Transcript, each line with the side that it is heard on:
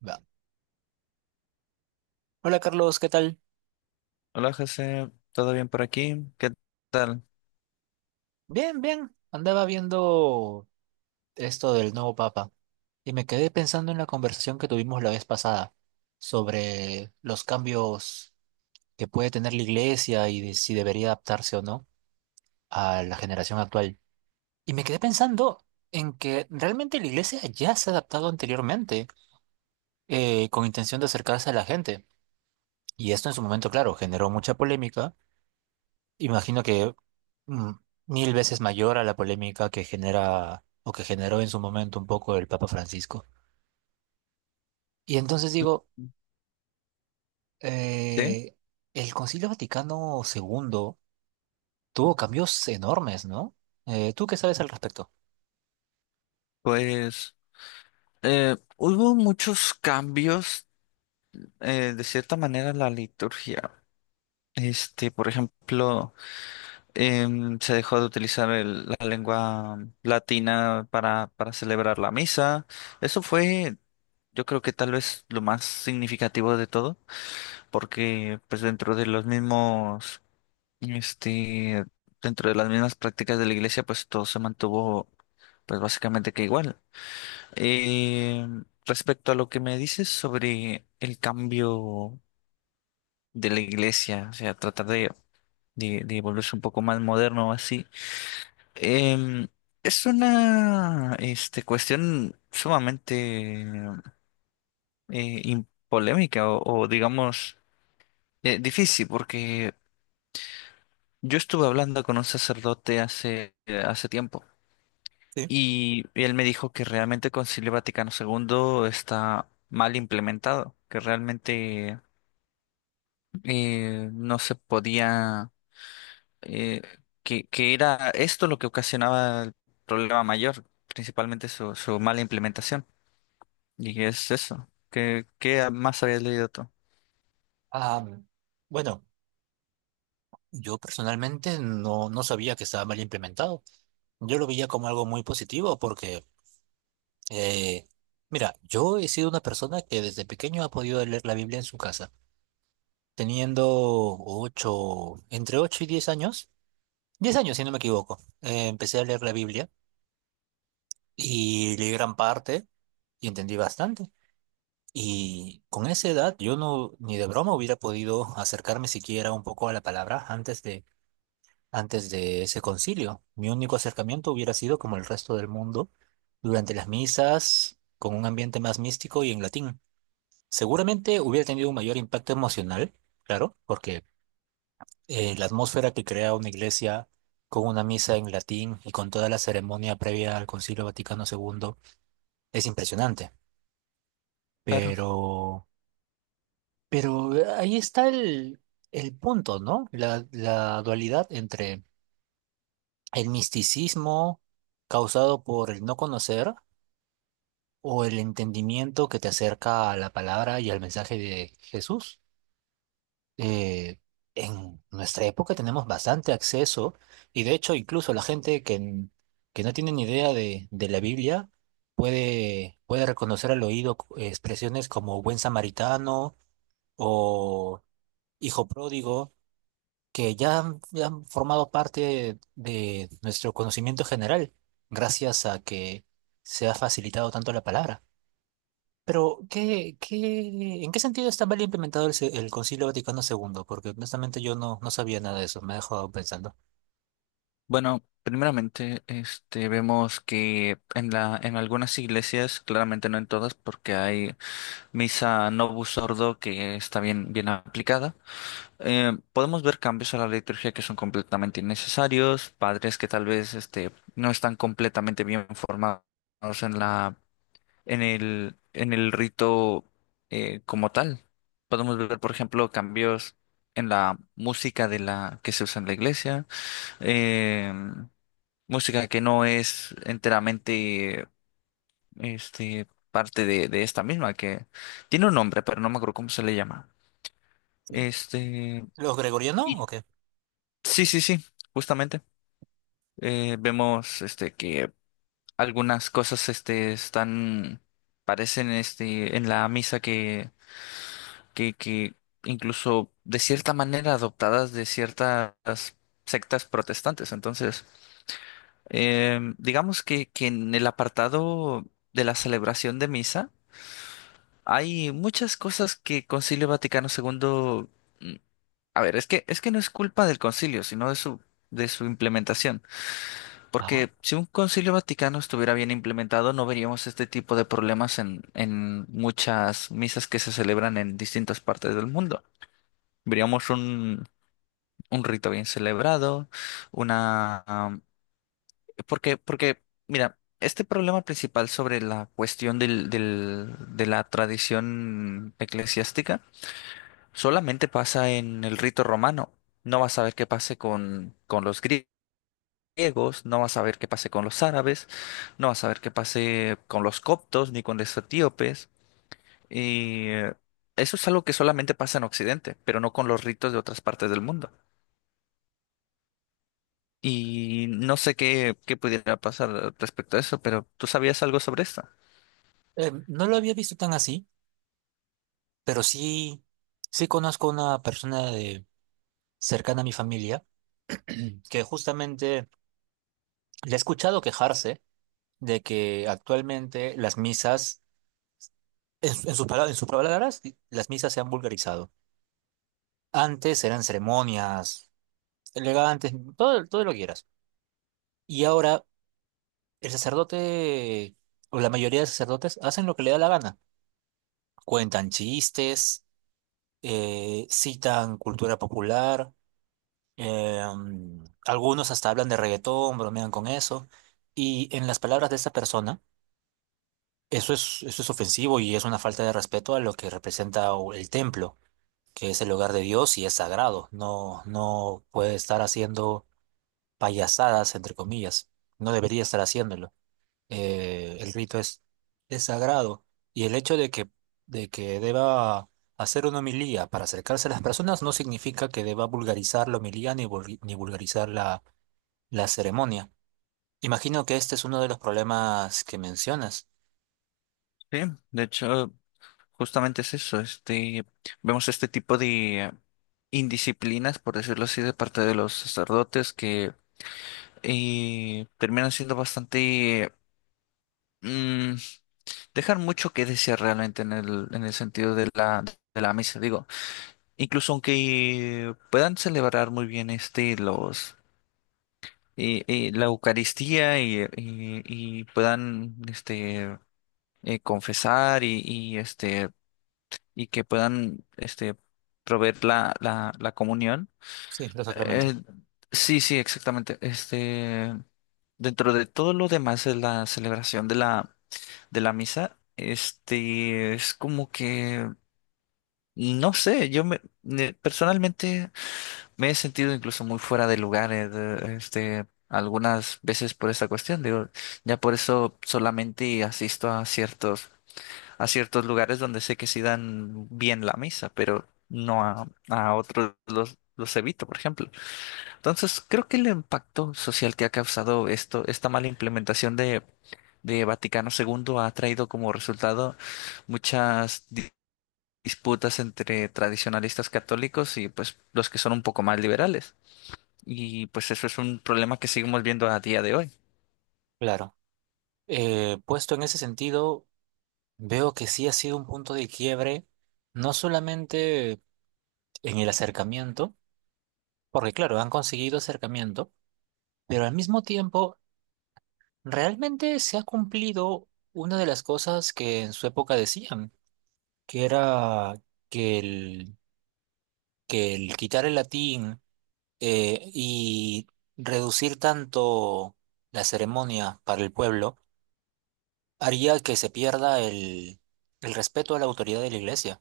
right: Va. Hola Carlos, ¿qué tal?
left: Hola, José, ¿todo bien por aquí? ¿Qué tal?
right: Bien, bien. Andaba viendo esto del nuevo Papa y me quedé pensando en la conversación que tuvimos la vez pasada sobre los cambios que puede tener la Iglesia y de si debería adaptarse o no a la generación actual. Y me quedé pensando en que realmente la Iglesia ya se ha adaptado anteriormente, con intención de acercarse a la gente. Y esto en su momento, claro, generó mucha polémica, imagino que mm, mil veces mayor a la polémica que genera o que generó en su momento un poco el Papa Francisco. Y entonces digo,
left: Mm. Sí,
right: eh, el Concilio Vaticano II tuvo cambios enormes, ¿no? Tú qué sabes al respecto?
left: pues hubo muchos cambios de cierta manera en la liturgia. Este, por ejemplo, se dejó de utilizar la lengua latina para celebrar la misa. Eso fue, yo creo que tal vez lo más significativo de todo, porque pues dentro de los mismos... Este, dentro de las mismas prácticas de la iglesia, pues todo se mantuvo, pues básicamente que igual. Eh, Respecto a lo que me dices sobre el cambio de la iglesia, o sea, tratar de volverse un poco más moderno o así, em, es una, este, cuestión sumamente polémica o digamos difícil, porque yo estuve hablando con un sacerdote hace tiempo.
right: Sí.
left: Y él me dijo que realmente el Concilio Vaticano segundo está mal implementado, que realmente no se podía, eh, que era esto lo que ocasionaba el problema mayor, principalmente su mala implementación. Y es eso. Qué más habías leído tú?
right: Ah, bueno, yo personalmente no sabía que estaba mal implementado. Yo lo veía como algo muy positivo porque, eh, mira, yo he sido una persona que desde pequeño ha podido leer la Biblia en su casa. Teniendo ocho, entre 8 y 10 años si no me equivoco, empecé a leer la Biblia y leí gran parte y entendí bastante. Y con esa edad yo no, ni de broma hubiera podido acercarme siquiera un poco a la palabra antes de ese concilio. Mi único acercamiento hubiera sido como el resto del mundo, durante las misas, con un ambiente más místico y en latín. Seguramente hubiera tenido un mayor impacto emocional, claro, porque la atmósfera que crea una iglesia con una misa en latín y con toda la ceremonia previa al Concilio Vaticano II es impresionante.
left: Claro.
right: Pero, pero ahí está el punto, ¿no? La dualidad entre el misticismo causado por el no conocer o el entendimiento que te acerca a la palabra y al mensaje de Jesús. eh, en nuestra época tenemos bastante acceso y de hecho incluso la gente que no tiene ni idea de la Biblia puede reconocer al oído expresiones como buen samaritano o hijo pródigo ya han formado parte de nuestro conocimiento general gracias a que se ha facilitado tanto la palabra. Pero, ¿ en qué sentido está mal implementado el Concilio Vaticano II? Porque honestamente yo no sabía nada de eso, me ha dejado pensando.
left: Bueno, primeramente, este, vemos que en en algunas iglesias, claramente no en todas, porque hay misa Novus Ordo que está bien aplicada. Podemos ver cambios a la liturgia que son completamente innecesarios, padres que tal vez este, no están completamente bien formados en la, en el rito como tal. Podemos ver, por ejemplo, cambios en la música de la que se usa en la iglesia, eh, música que no es enteramente este, parte de esta misma, que tiene un nombre, pero no me acuerdo cómo se le llama.
right: Sí.
left: Este,
right: ¿Los gregorianos o
left: sí,
right: qué?
left: sí, justamente. Vemos este que algunas cosas este están, parecen este en la misa que que incluso de cierta manera adoptadas de ciertas sectas protestantes. Entonces, digamos que en el apartado de la celebración de misa hay muchas cosas que Concilio Vaticano segundo... mm, a ver, es que no es culpa del concilio, sino de su, de su implementación.
right: Ajá.
left: Porque si un Concilio Vaticano estuviera bien implementado, no veríamos este tipo de problemas en muchas misas que se celebran en distintas partes del mundo. Veríamos un rito bien celebrado, una... porque, porque, mira, este problema principal sobre la cuestión de la tradición eclesiástica solamente pasa en el rito romano. No vas a ver qué pase con los griegos, griegos, no vas a ver qué pase con los árabes, no vas a ver qué pase con los coptos ni con los etíopes. Y eso es algo que solamente pasa en Occidente, pero no con los ritos de otras partes del mundo. Y no sé qué pudiera pasar respecto a eso, pero ¿tú sabías algo sobre esto?
right: No lo había visto tan así, pero sí, sí conozco una persona de, cercana a mi familia que justamente le he escuchado quejarse de que actualmente las misas, en, su- en sus palabras, las misas se han vulgarizado. Antes eran ceremonias elegantes, todo, todo lo que quieras. Y ahora el sacerdote, o la mayoría de sacerdotes, hacen lo que le da la gana. Cuentan chistes, citan cultura popular, algunos hasta hablan de reggaetón, bromean con eso. Y en las palabras de esta persona, eso es ofensivo y es una falta de respeto a lo que representa el templo, que es el hogar de Dios y es sagrado. No puede estar haciendo payasadas, entre comillas. No debería estar haciéndolo. eh, el rito es, es sagrado y el hecho de que deba hacer una homilía para acercarse a las personas no significa que deba vulgarizar la homilía ni vulgarizar la ceremonia. Imagino que este es uno de los problemas que mencionas.
left: Sí, de hecho, justamente es eso. Este, vemos este tipo de indisciplinas, por decirlo así, de parte de los sacerdotes que... y terminan siendo bastante... mm, dejan mucho que desear realmente en el sentido de la misa, digo. Incluso aunque puedan celebrar muy bien este, los, la Eucaristía y puedan este, confesar este, y que puedan este, proveer la, la, la comunión.
right: Sí, los
left: eh,
right: sacramentos.
left: sí, sí, exactamente. Este, dentro de todo lo demás de la celebración de la, de la misa, este, es como que, no sé, personalmente me he sentido incluso muy fuera de lugar, este, algunas veces por esta cuestión, digo, ya por eso solamente asisto a ciertos lugares donde sé que sí dan bien la misa, pero no a otros los evito, por ejemplo. Entonces, creo que el impacto social que ha causado esto, esta mala implementación de Vaticano segundo ha traído como resultado muchas disputas entre tradicionalistas católicos y pues los que son un poco más liberales. Y pues eso es un problema que seguimos viendo a día de hoy.
right: Claro. Puesto en ese sentido, veo que sí ha sido un punto de quiebre, no solamente en el acercamiento, porque claro, han conseguido acercamiento, pero al mismo tiempo realmente se ha cumplido una de las cosas que en su época decían, que era que el, que el quitar el latín y reducir tanto la ceremonia para el pueblo haría que se pierda el respeto a la autoridad de la iglesia.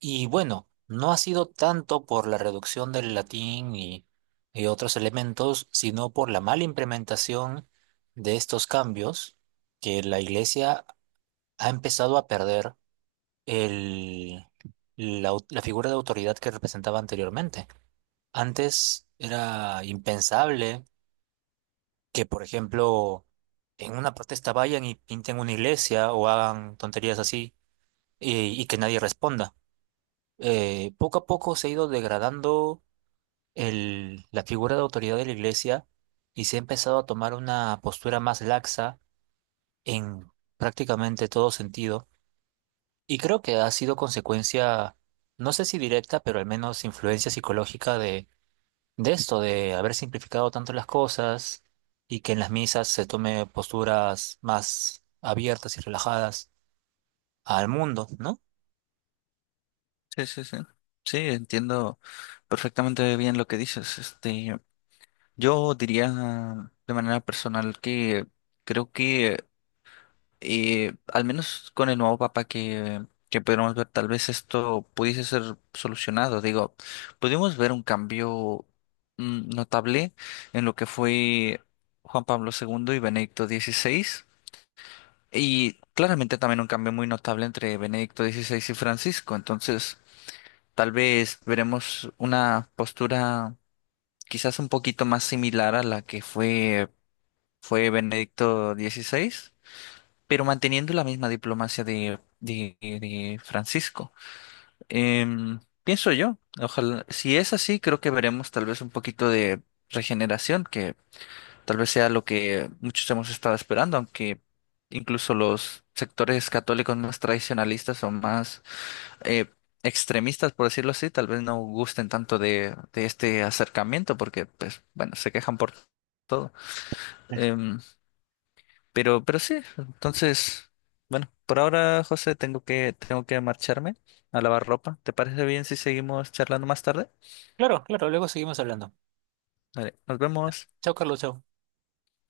right: Y bueno, no ha sido tanto por la reducción del latín y otros elementos, sino por la mala implementación de estos cambios, que la iglesia ha empezado a perder el, la figura de autoridad que representaba anteriormente. Antes era impensable que, por ejemplo, en una protesta vayan y pinten una iglesia o hagan tonterías así y que nadie responda. Poco a poco se ha ido degradando la figura de autoridad de la iglesia y se ha empezado a tomar una postura más laxa en prácticamente todo sentido. Y creo que ha sido consecuencia, no sé si directa, pero al menos influencia psicológica de esto, de haber simplificado tanto las cosas y que en las misas se tome posturas más abiertas y relajadas al mundo, ¿no?
left: Sí, sí, sí. Sí, entiendo perfectamente bien lo que dices. Este, yo diría de manera personal que creo que al menos con el nuevo papa que pudiéramos ver, tal vez esto pudiese ser solucionado. Digo, pudimos ver un cambio notable en lo que fue Juan Pablo segundo y Benedicto XVI, y claramente también un cambio muy notable entre Benedicto XVI y Francisco. Entonces, tal vez veremos una postura quizás un poquito más similar a la que fue Benedicto XVI, pero manteniendo la misma diplomacia de Francisco. Pienso yo, ojalá, si es así, creo que veremos tal vez un poquito de regeneración, que tal vez sea lo que muchos hemos estado esperando, aunque incluso los sectores católicos más tradicionalistas o más eh, extremistas, por decirlo así, tal vez no gusten tanto de este acercamiento, porque, pues, bueno, se quejan por todo. Em, pero sí, entonces, bueno, por ahora, José, tengo tengo que marcharme a lavar ropa. ¿Te parece bien si seguimos charlando más tarde?
right: Claro, claro, luego seguimos hablando.
left: Vale, nos vemos.
right: Chao, Carlos, chao.